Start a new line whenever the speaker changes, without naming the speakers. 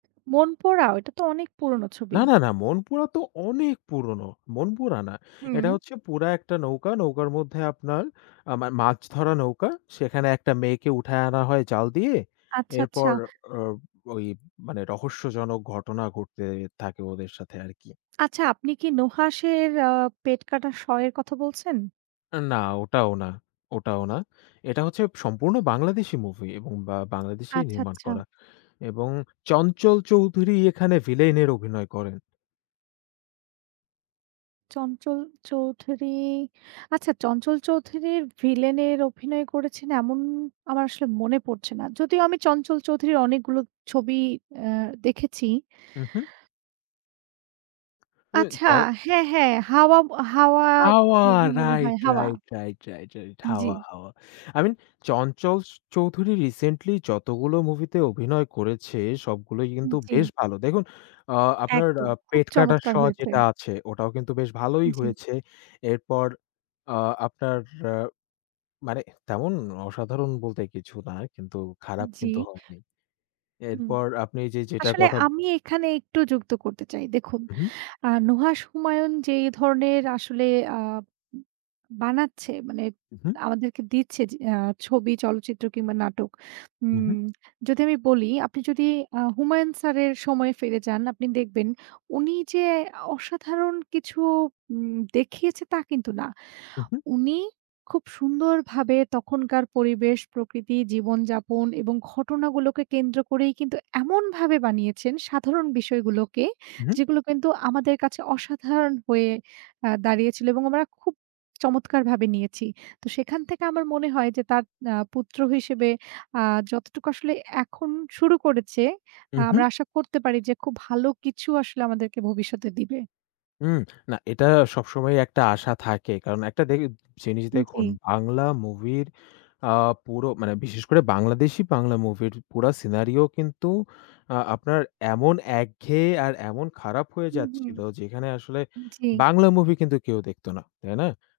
'মনপুরা'? ওইটা তো অনেক পুরনো
না,
ছবি।
না, না 'মনপুরা' তো অনেক পুরনো। 'মনপুরা' না। এটা
হুম।
হচ্ছে পুরা একটা নৌকা, নৌকার মধ্যে আপনার আ মা মাছ ধরার নৌকা। সেখানে একটা মেয়েকে উঠায় আনা হয় জাল দিয়ে।
আচ্ছা, আচ্ছা।
এরপর ও ওই মানে রহস্যজনক ঘটনা ঘটতে থাকে ওদের সাথে আর কি।
আচ্ছা, আপনি কি 'নুহাসের' আ 'পেট কাটা ষ' এর কথা বলছেন?
না ওটাও না। ওটাও না। এটা হচ্ছে সম্পূর্ণ বাংলাদেশি মুভি এবং বা বাংলাদেশেই
আচ্ছা,
নির্মাণ
আচ্ছা।
করা। এবং 'চঞ্চল চৌধুরী' এখানে ভিলেনের অভিনয় করেন।
'চঞ্চল চৌধুরী', আচ্ছা 'চঞ্চল চৌধুরীর' ভিলেন এর অভিনয় করেছেন এমন আমার আসলে মনে পড়ছে না। যদিও আমি চঞ্চল চৌধুরীর অনেকগুলো ছবি আ দেখেছি।
উহু। এ
আচ্ছা!
দ
হ্যাঁ, হ্যাঁ, হাওয়া 'হাওয়া'
'হাওয়া',
মুভি মনে হয়
রাইট,
'হাওয়া'
রাইট, রাইট, রাইট, রাইট 'হাওয়া',
জি।
'হাওয়া'। আই মিন 'চঞ্চল চ চৌধুরী' রিসেন্টলি যতগুলো মুভিতে অভিনয় করেছে সবগুলোই
উম
কিন্তু
জি।
বেশ ভালো। দেখুন আ আপনার
একদম, খুব
'পেট কাটা
চমৎকার
ষ'
হয়েছে।
যেটা আছে ওটাও কিন্তু বেশ ভালোই
জি।
হয়েছে। এরপর আ আপনার, র মানে তেমন অসাধারণ বলতে কিছু না। কিন্তু খারাপ কিন্তু
জি।
হয়নি।
হুম।
এরপর আপনি যে, যেটা
আসলে
কথা
আমি এখানে একটু যুক্ত করতে চাই। দেখুন
হু, হু।
আ 'নুহাশ হুমায়ন' যে ধরনের আসলে আ ব বানাচ্ছে মানে
হু, হু।
আমাদেরকে দিচ্ছে জ আ ছবি, চলচ্চিত্র কিংবা নাটক।
হু, হু।
উম যদি আমি বলি আপনি যদি আ 'হুমায়ন' স্যারের সময় ফিরে যান আপনি দেখবেন, উনি যে অসাধারণ কিছু উম দেখিয়েছে তা কিন্তু না।
হু, হু।
উনি খুব সুন্দরভাবে তখনকার পরিবেশ, প্রকৃতি, জীবন-যাপন এবং ঘটনাগুলোকে কেন্দ্র করেই কিন্তু এমনভাবে বানিয়েছেন, সাধারণ বিষয়গুলোকে,
হু, হু।
যেগুলো কিন্তু আমাদের কাছে অসাধারণ হয়ে আ দাঁড়িয়েছিল এবং আমরা খুব চমৎকারভাবে নিয়েছি। তো সেখান থেকে আমার মনে হয় যে, তার আ পুত্র হিসেবে আ যতটুকু আসলে এখন শুরু করেছে,
উ হু।
আমরা আশা করতে পারি যে খুব ভালো কিছু আসলে আমাদেরকে ভবিষ্যতে দিবে।
হু, না এটা সবসময় একটা আশা থাকে। কারণ একটা দেইব জিনিস দেখুন
জি।
বাংলা মুভির আ পুরো, মানে বিশেষ করে বাংলাদেশী বাংলা মুভির পুরা scenario কিন্তু আ আপনার এমন একঘেয়ে আর এমন খারাপ হয়ে
হুম, হুম।
যাচ্ছিল যেখানে আসলে
জি।
বাংলা মুভি কিন্তু কেউ দেখতো না। তাই না?